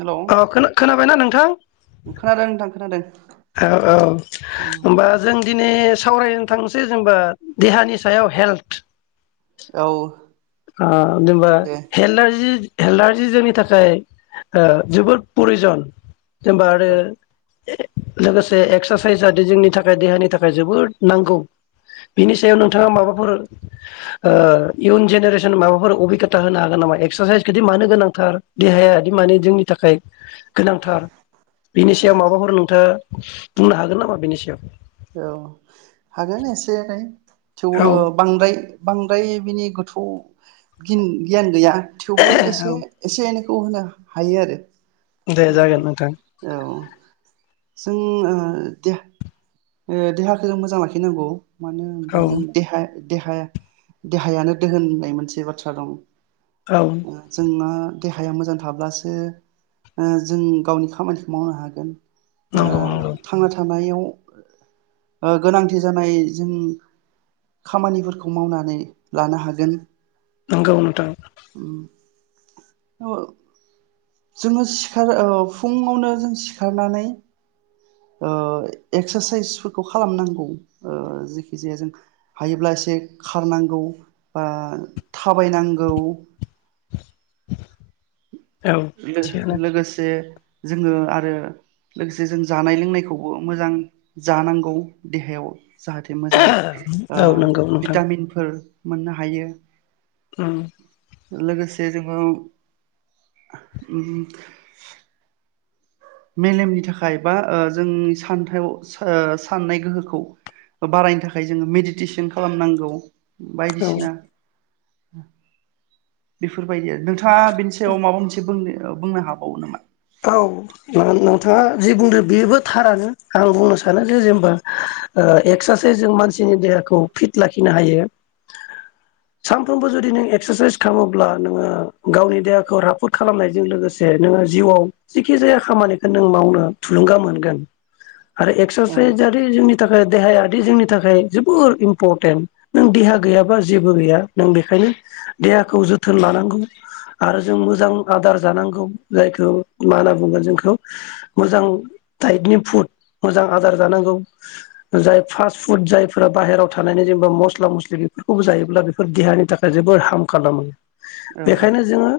हेल' अ खोना खोनाबायना नोंथां खोनादों नोंथां खोनादों। औ औ उम होमबा जों दिनै सावरायनो थांनोसै जेनबा देहानि सायाव हेल्थ औ ओ जेनबा दे हलारजि एलारजि जोंनि थाखाय ओ जोबोद परिजन जेनबा आरो औ लोगोसे एक्सारसाइस जाथे जोंनि थाखाय देहानि थाखाय जोबोद नांगौ बिनि सायाव नोंथाङा माबाफोर ओ इयुन जेनेरेसन माबाफोर अबबिगतथा होनो हागोन नामा एक्सारसाइसखौ मानो गोनांथार देहाया बिदि माने जोंनि थाखाय गोनांथार बिनि सायाव माबाफोर नोंथाङा बुंनो हागोन नामा बेनि सायाव? औ हागोन एसे एनै थेवबो बांद्राय बांद्राय बिनि गोथौ गिन गियान गैया थेवबो औ एसे औ एसे एनै खौ होनो हायो आरो दे जागोन नोंथां औ जों ओ दे ओ देहाखौ जों मोजां लाखिनांगौ मानो औ होनोबा जों देहाया देहा देहायानो दोहोन होननाय मोनसे बाथ्रा दं औ जोंना देहाया मोजां थाब्लासो ओ जों गावनि खामानिखौ मावनो हागोन ओ नंगौ नंगौ थांना थानायाव ओ गोनांथि जानाय जों खामानिफोरखौ मावनानै लानो हागोन नंगौ नोंथां औ जोङो सिखार ओ फुङावनो जों सिखारनानै ओ एक्सारसाइसफोरखौ खालामनांगौ ओ जखि जाया जों हायोब्ला एसे खारनांगौ बा थाबायनांगौ औ लो थिगानो लोगोसे जोङो आरो लोगोसे जों जानाय लोंनायखौबो मोजां जानांगौ देहायाव जाहाथे मोजां ओ औ नंगौ नोंथां भिटामिनफोर मोननो हायो औ लोगोसे जोङो ओम मेलेमनि थाखाय बा ओ जोंनि सानथौ ओ साननाय गोहोखौ बारायनो थाखाय जोङो मेडिटेसन खालामनांगौ बायदिसिना ओम बेफोरबायदिआनो हा बेनि सायाव माबा मोनसे बुंनो बुंनो हाबावो नामा औ नोंथाङा जि बुंदों बेबो थारानो आं बुंनो सानो जे जेनबा एक्सारसाइसजों मानसिनि देहाखौ फिट लाखिनो हायो सानफ्रोमबो जुदि नों एक्सारसाइस खालामोब्ला नोङो गावनि देहाखौ राफोद खालामनायजों लोगोसे नोङो जिउआव जेखि जाया खामानिखौ नों मावनो थुलुंगा मोनगोन आरो औ एक्सारसाइजारि जोंनि थाखाय देहाया बे जोंनि थाखाय जोबोर इम्परटेन्ट नों देहा गैयाबा जेबो गैया नों बेखायनो देहाखौ जोथोन लानांगौ आरो जों मोजां आदार जानांगौ जायखौ मा होनना बुंगोन जोंखौ मोजां टाइटनि फुड मोजां आदार जानांगौ जाय फास्ट फुड जायफोरा बाहेरायाव थानायनि जेनेबा मस्ला मस्लि बेफोरखौबो जायोब्ला बेफोर देहानि थाखाय जोबोर हार्म खालामो औ बेखायनो जोङो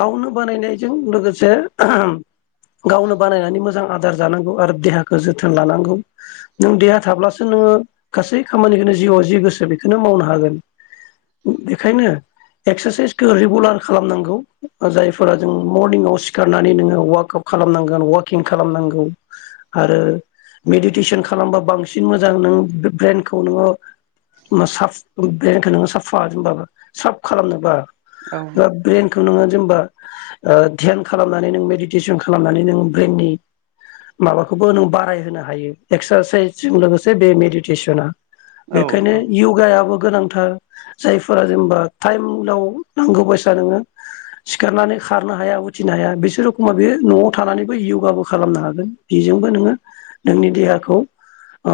गावनो बानायनायजों लोगोसे गावनो बानायनानै मोजां आदार जानांगौ आरो देहाखौ जोथोन लानांगौ नों आहाम गावनो बानायनानै मोजां आदार जानांगौ आरो देहाखौ जोथोन लानांगौ देहा थाब्लासो नोङो गासै खामानिखौनो जिउआव जि गोसो बेखौनो मावनो हागोन बेखायनो एक्सारसाइसखौ रेगुलार खालामनांगौ जायफोरा जों मरनिंआव सि सिखारनानै नोङो ववाकआउट खालामनांगोन अवाकिं खालामनांगौ आरो मेडिटेसन खालामबा बांसिन मोजां नों ब्रेनखौ नोङो साफ ब्रइेन नोङो साफा साफ खालामनोबा औ ब्रेनखौ नोङो जेनबा ओ ध्यान खालामनानै नों मेडिटेसन खालामनानै नों ब्रेननि माबाखौबो नों बारायहोनो हायो एक्सारसाइसजों लोगोसे बे मेडिटेसना बेखायनो औ यगायाबो गोनांथार जायफोरा जेनेबा थाइमाव नांगौ बायसा नोङो सिखारनानै खारनो हाया उथिनो हाया बिसोर रखमा बे न'आव थानानैबो यगाबो खालामनो हागोन बेजोंबो नोङो नोंनि देहाखौ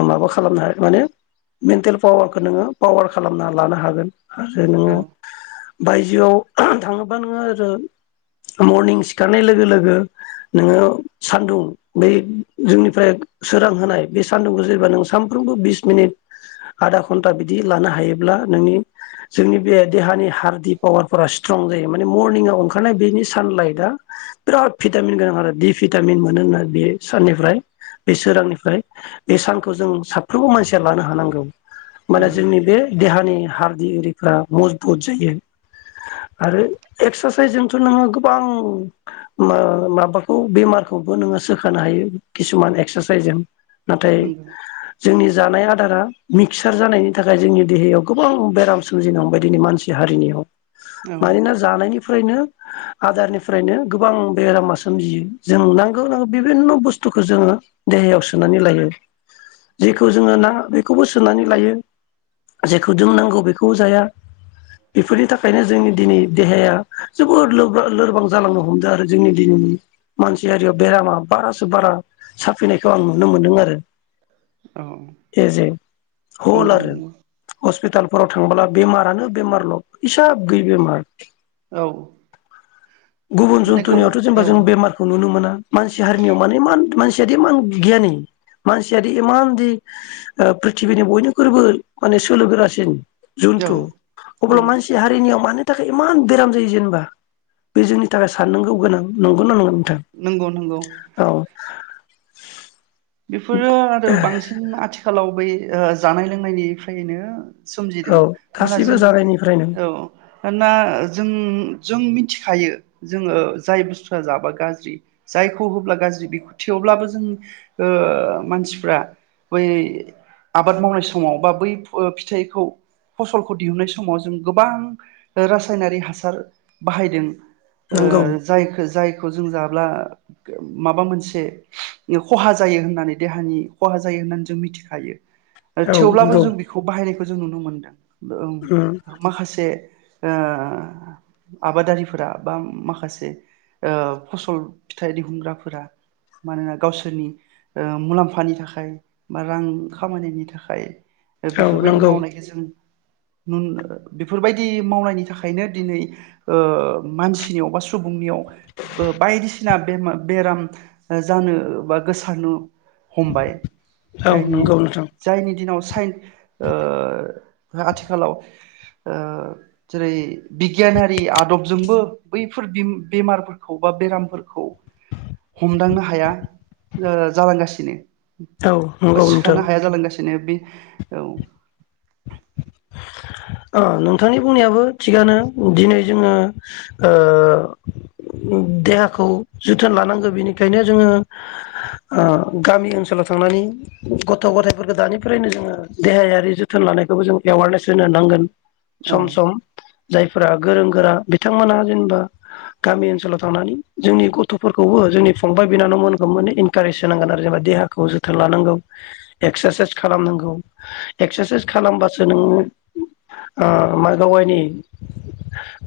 माबा खालामनो हागोन माने मेन्टेल पावारखौ नोङो पावार खालामना लानो हागोन। आरो औ नोङो। बायजोआव थाङोबा नोङो आरो मरनिं सिखारनाय लोगो लोगो नोङो सानदुं बै जोंनिफ्राय सोरां होनाय बे मरनिं सिखारनाय लोगो लोगो नोङो सान्दुं बै जोंनिफ्राय सोरां होनाय बे सानदुंखौ सानफ्रोमबो बिस मिनिट आधा घन्टा बिदि लानो हायोब्ला नोंनि जोंनि बे देहानि हारडथि पावारफोरा स्ट्रं जायो माने मरनिंआव ओंखारनाय बेनि सानलाइटआ बिराद भिटामिन गोनां आरो दि भिटामिन मोनो होना बे साननिफ्राय बे सोरांनिफ्राय बे सानखौ जों साफ्रोमबो मानसिया लानो हानांगौ। औ माने जोंनि बे देहानि हार्ट गि आरिफ्रा मजबुत जायो आरो एक्सारसाइसजोंथ' नोङो गो बां माबाखौ बेमारखौबो नोङो सोखानो हायो खिसुमान एक्सासाइजों नाथाय नंगौ जोंनि जानाय आदारा मिक्सार जानायनि थाखाय जोंनि देहायाव गोबां बेराम सोमजिनो हमबाय दिननै मानसि हारिनियाव। औ मानोना जानायनिफ्रायनो आदारनिफ्रायनो गोबां बेरामा सोमजियो जों नांगौ नांगौ बिभिन्न' बुस्थुखौ जोङो देहायाव सोनानै लायो जेखौ जोङो नाङा बेखौबो सोनानै लायो जेखौ जों नांगौ बेखौबो जाया बेफोरनि थाखायनो जोंनि दिनै देहाया जोबोद लो लोरबां जालांनो हमदों आरो जोंनि दिनैनि मानसियारियाव बेरामा बारासो बारा साफैनायखौ आं नुनो मोनदों आरो। एजे हल नंगौ आरो नंगौ हस्पिटाल फोराव थांबोला बेमारानो बेमारल इसाब गैयि बेमार। औ। गुबुन माने गो जुन्थुनियावथ' औ जेनबा जों बेमारखौ नुनो मोना। मानसि हारिनियाव माने मान मानसियादि इमान बिगियानि मानसियादिइ इमानदि ओ प्रिथिबिनि बयनिख्रुबो माने सोलोगोरासिन औ जुनथु औ अब्ला मानसि हारिनियाव मानो थाखाय इमान बेराम जायो जेनेबा। बे जोंनि थाखाय साननांगौ गोनां नंगौ ना नङा नंगौ नंगौ नोंथां औ। बेफोरो आरो बांसिन आथिखालाव बै ओ जानाय लोंनायनिफ्रायनो औ सोमजिदों मोना गासैबो जों जागायनिफ्रायनो औ मानोना जों जों मिथिखायो जोङो जाय बुस्थुआ जाब्ला गाज्रि जायखौ होब्ला गाज्रि बेखौ थेवब्लाबो जों ओ मानसिफ्रा बै आबाद मावनाय समाव बा बै फिथाइखौ फसलखौ दिहुननाय समाव जों गोबां रासायनारि हासार बाहायदों। ओ नंगौ जायखो जाय खौ जों जाब्ला माबा मोनसे खहा जायो होननानै देहानि खहा जायो होननानै जों मिथिखायो आरो औ थेवब्लाबो नंगौ जों बेखौ बाहायनायखौ जों नुनो मोनदों ओं उम माखासे ओ आबादारिफोरा बा माखासे ओ फसल फिथाइ दिहुनग्राफोरा मानोना गावसोर नि ओ मुलाम्फानि थाखाय बा रां खामायनायनि थाखाय औ बेफोरबायदि नंगौ मावनायखौ जों उम बेफोरबायदि मावनायनि थाखायनो दिनै ओ मानसिनियाव असुं नियाव बायदि सिना बेराम जानो बा गोसारनो हमबाय औ जायनि नंगौ नोंथां जायनि दिनाव फाइन ओ आथिखालाव ओ जेरै बिगियानारि आदबजोंबो बैफोर बेमारफोरखौ बा बेरामफोरखौ हमदांनो हाया ओ जालांगासिनो औ नोंगौ नोंथां बिदिनो बे औ ओ नोंथांनि बुंनायाबो थिगानो दिनै जोङो ओ देहाखौ जोथोन लानांगौ बिनिखायनो जोङो ओ गामि ओनसोलाव थांनानै गथ' गथायफोरखौ दानिफ्रायनो जोङो देहायारि जोथोन थोन लानायखौबो जों एवारनेस होनो नांगोन औ सम सम जाय फोरा गोरों गोरा बिथांमोनहा जेनेबा गामि ओनसोलाव थांनानै जोंनि गथ'फोरखौबो जोंनि फंबाय बिनानावमोनखौ माने इनकारेज होनांगोन आरो जेनेबा देहाखौ जोथोन लानांगौ एक्सारसाइस खालामनांगौ एक्सारसाइस खालामबासो नोङो ओ गावा गावायनि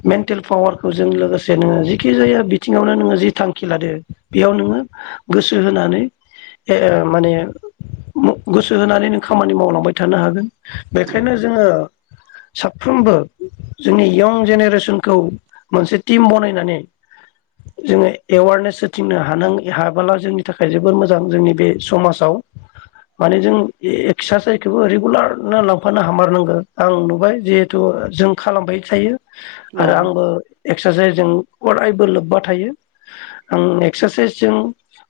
मेन्टेल पावारखौ जों लोगोसे नोङो जिखि जाया बिथिङावनो नोङो जि थांखि लादो बेयाव नोङो गोसो होनानै ए माने गोसो होनानै नों खामानि मावलांबाय थानो हागोन औ बेखायनो जोङो साफ्रोमबो जोंनि यं जेनेरेसनखौ मोनसे टिम बनायनानै जोङो एवारनेस होथिंनो हान हाबोला जोंनि थाखाय जोबोर मोजां जोंनि बे समाजाव माने जों एक्सारसाइसखौबो रेगुलार ओमाना लांफा हामारनांगो आं नुबाय जिहेथु जों खालामबाय थायो। आरो आंबो एक्सारसाइस जों अरायबो लोब्बा थायो आं एक्सारसाइसजों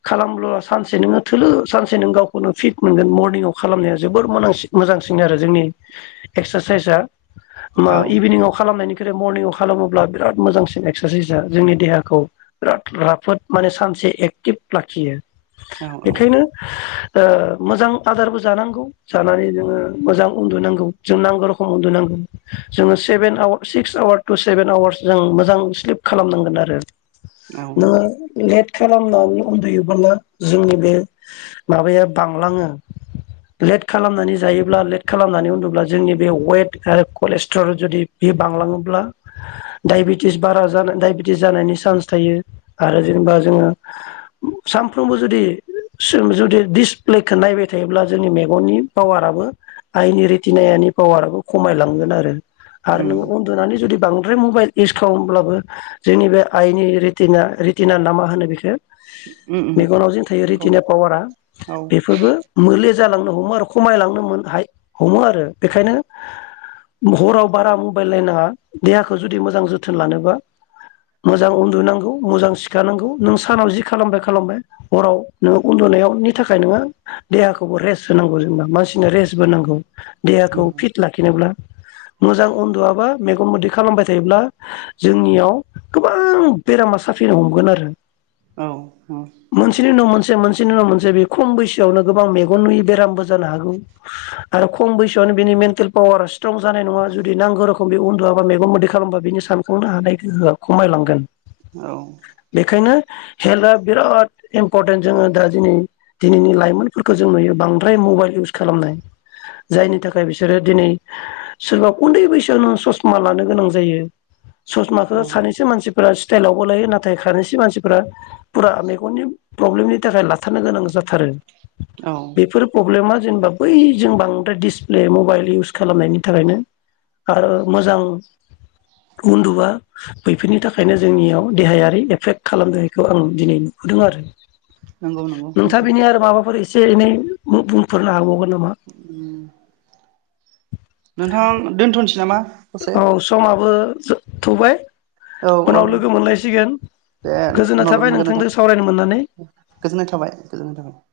खालामब्ला सानसे नोङो थोलोलो सानसे नों गावखौनो फिट मोनगोन मरनिंआव खालामनाया जोबोर मोजांसिन आरो जोंनि एक्सारसाइसआ मा औ इभिनिंआव खालामनायनि बे मर्निंआव खालामोब्ला बिराद मोजांसिन एक्सारसाइजआ जोंनि देहाखौ बिराद राफोद माने सानसे एक्टिभ लाखियो औ औ बेखायनो ओ मोजां आदारबो जानांगौ जानानै नोङो मोजां उन्दुनांगौ जों नांगौ रखोम उन्दुनांगोन जोङो seven hour six hours to seven hours जों मोजां स्लिप खालामनांगोन आरो औ नोङो लेट खालामनानै उन्दुयोबोब्ला जोंनि बे माबाया बांलाङो लेट खालामनानै जायो जेब्ला लेट खालामनानै होनोब्ला जोंनि बे वेट आरो कलेस्ट्रल जुदि बे बांलाङोब्ला यबेटिस बारा ज दाइबेटिस जानायनि सान्स थायो आरो जेनेबा जोङो सानफ्रोमबो जुदि जुदि दिसप्लेखौ नायबाय थायोब्ला जोंनि मेगननि पावाराबो आयनि रित नि पावाराबो खमायलांगोन आरो आरो उम नोङो उन्दुनानै जुदि बां आरो मबाइल इउस खालामब्लाबो जोंनि बे आइनि रितना रिटिना ना मा होनो बेखो उम उम मेगनाव जों थायो नंगौ रिटिना पावारा औ बेफोरबो मोले जालांनो हमो आरो खमायलांनो मोन हमो आरो बेखायनो हराव बारा मबाइल नायनाङा देहाखौ जुदि मोजां जोथोन लानोबा मोजां उन्दुनांगौ मोजां सिखानांगौ नों सानाव जि खालामबाय खालामबाय हराव नोङो उन्दुनायावनि थाखाय नोङो देहाखौबो रेस्ट होनांगौ जेनेबा मानसिनो रेस्ट बो नांगौ। देहाखौ नंगौ फिट लाखिनोब्ला मोजां उन्दुआबा मेगन मोदै खालामबाय थायोब्ला जोंनियाव गोबां बेरामा साफिनो हमगोन आरो औ मोनसेनि उनाव मोनसे से मोनसेनि उनाव मोनसे बे खम बैसोआवनो गोबां मेगन नुयि बेरामबो जानो हागौ आरो खम बैसोआवनो बिनि मेन्टेल पावार स्त्रं जानाय नङा जुदि नांगौ‌ रोखोमनि बे उनन्दुआबा मेगन मोदै खालामबा बिनि सानखांनो हानाय गोहोआ खमायलांगोन। औ। बेखायनो हेल्थआ बिराद इम्परटेन्ट जोङो दा दिनै दिनैनि लाइमोनफोरखौ जों नुयो बांद्राय मबाइल इउस खालामनाय जायनि थाखाय बिसोरो दिनै सोरबा उन्दै बैसोआवनो ससमा लानो गोनां जायो। ससमाखौ सानैसो मानसि स्टाइलावबो लायो नाथाय खारसि मानसिफोरा फुरा मेगननि प्रब्लेमनि थाखाय लाथारनो गोनां जा थारो औ बेफोर प्रब्लेमा जेनेबा बै जों बांद्राय दिडिसप्ले मबाइल इउस खालामनायनि थाखायनो आरो मोजां उन्दुवा बैफोरनि थाखायनो जोंनियाव देहायारि एफेक्ट खालामदोंखौ आं दिनै नुहदों आरो। नंगौ नंगौ नोंथां नोंथाङा बिनि आरो माबाफोर एसे एनै मुं बुं फोरनो हाबावगोन नामा? नोंथां दोन्थ'नोसै नामा? दसे औ समाबो थबाय। औ औ दे गोजोननाय उनाव थाबाय लोगो मोनगोन नोंथां नोंथांजों सावरायनो मोननानै। गोजोननाय थाबाय गोजोननाय थाबाय।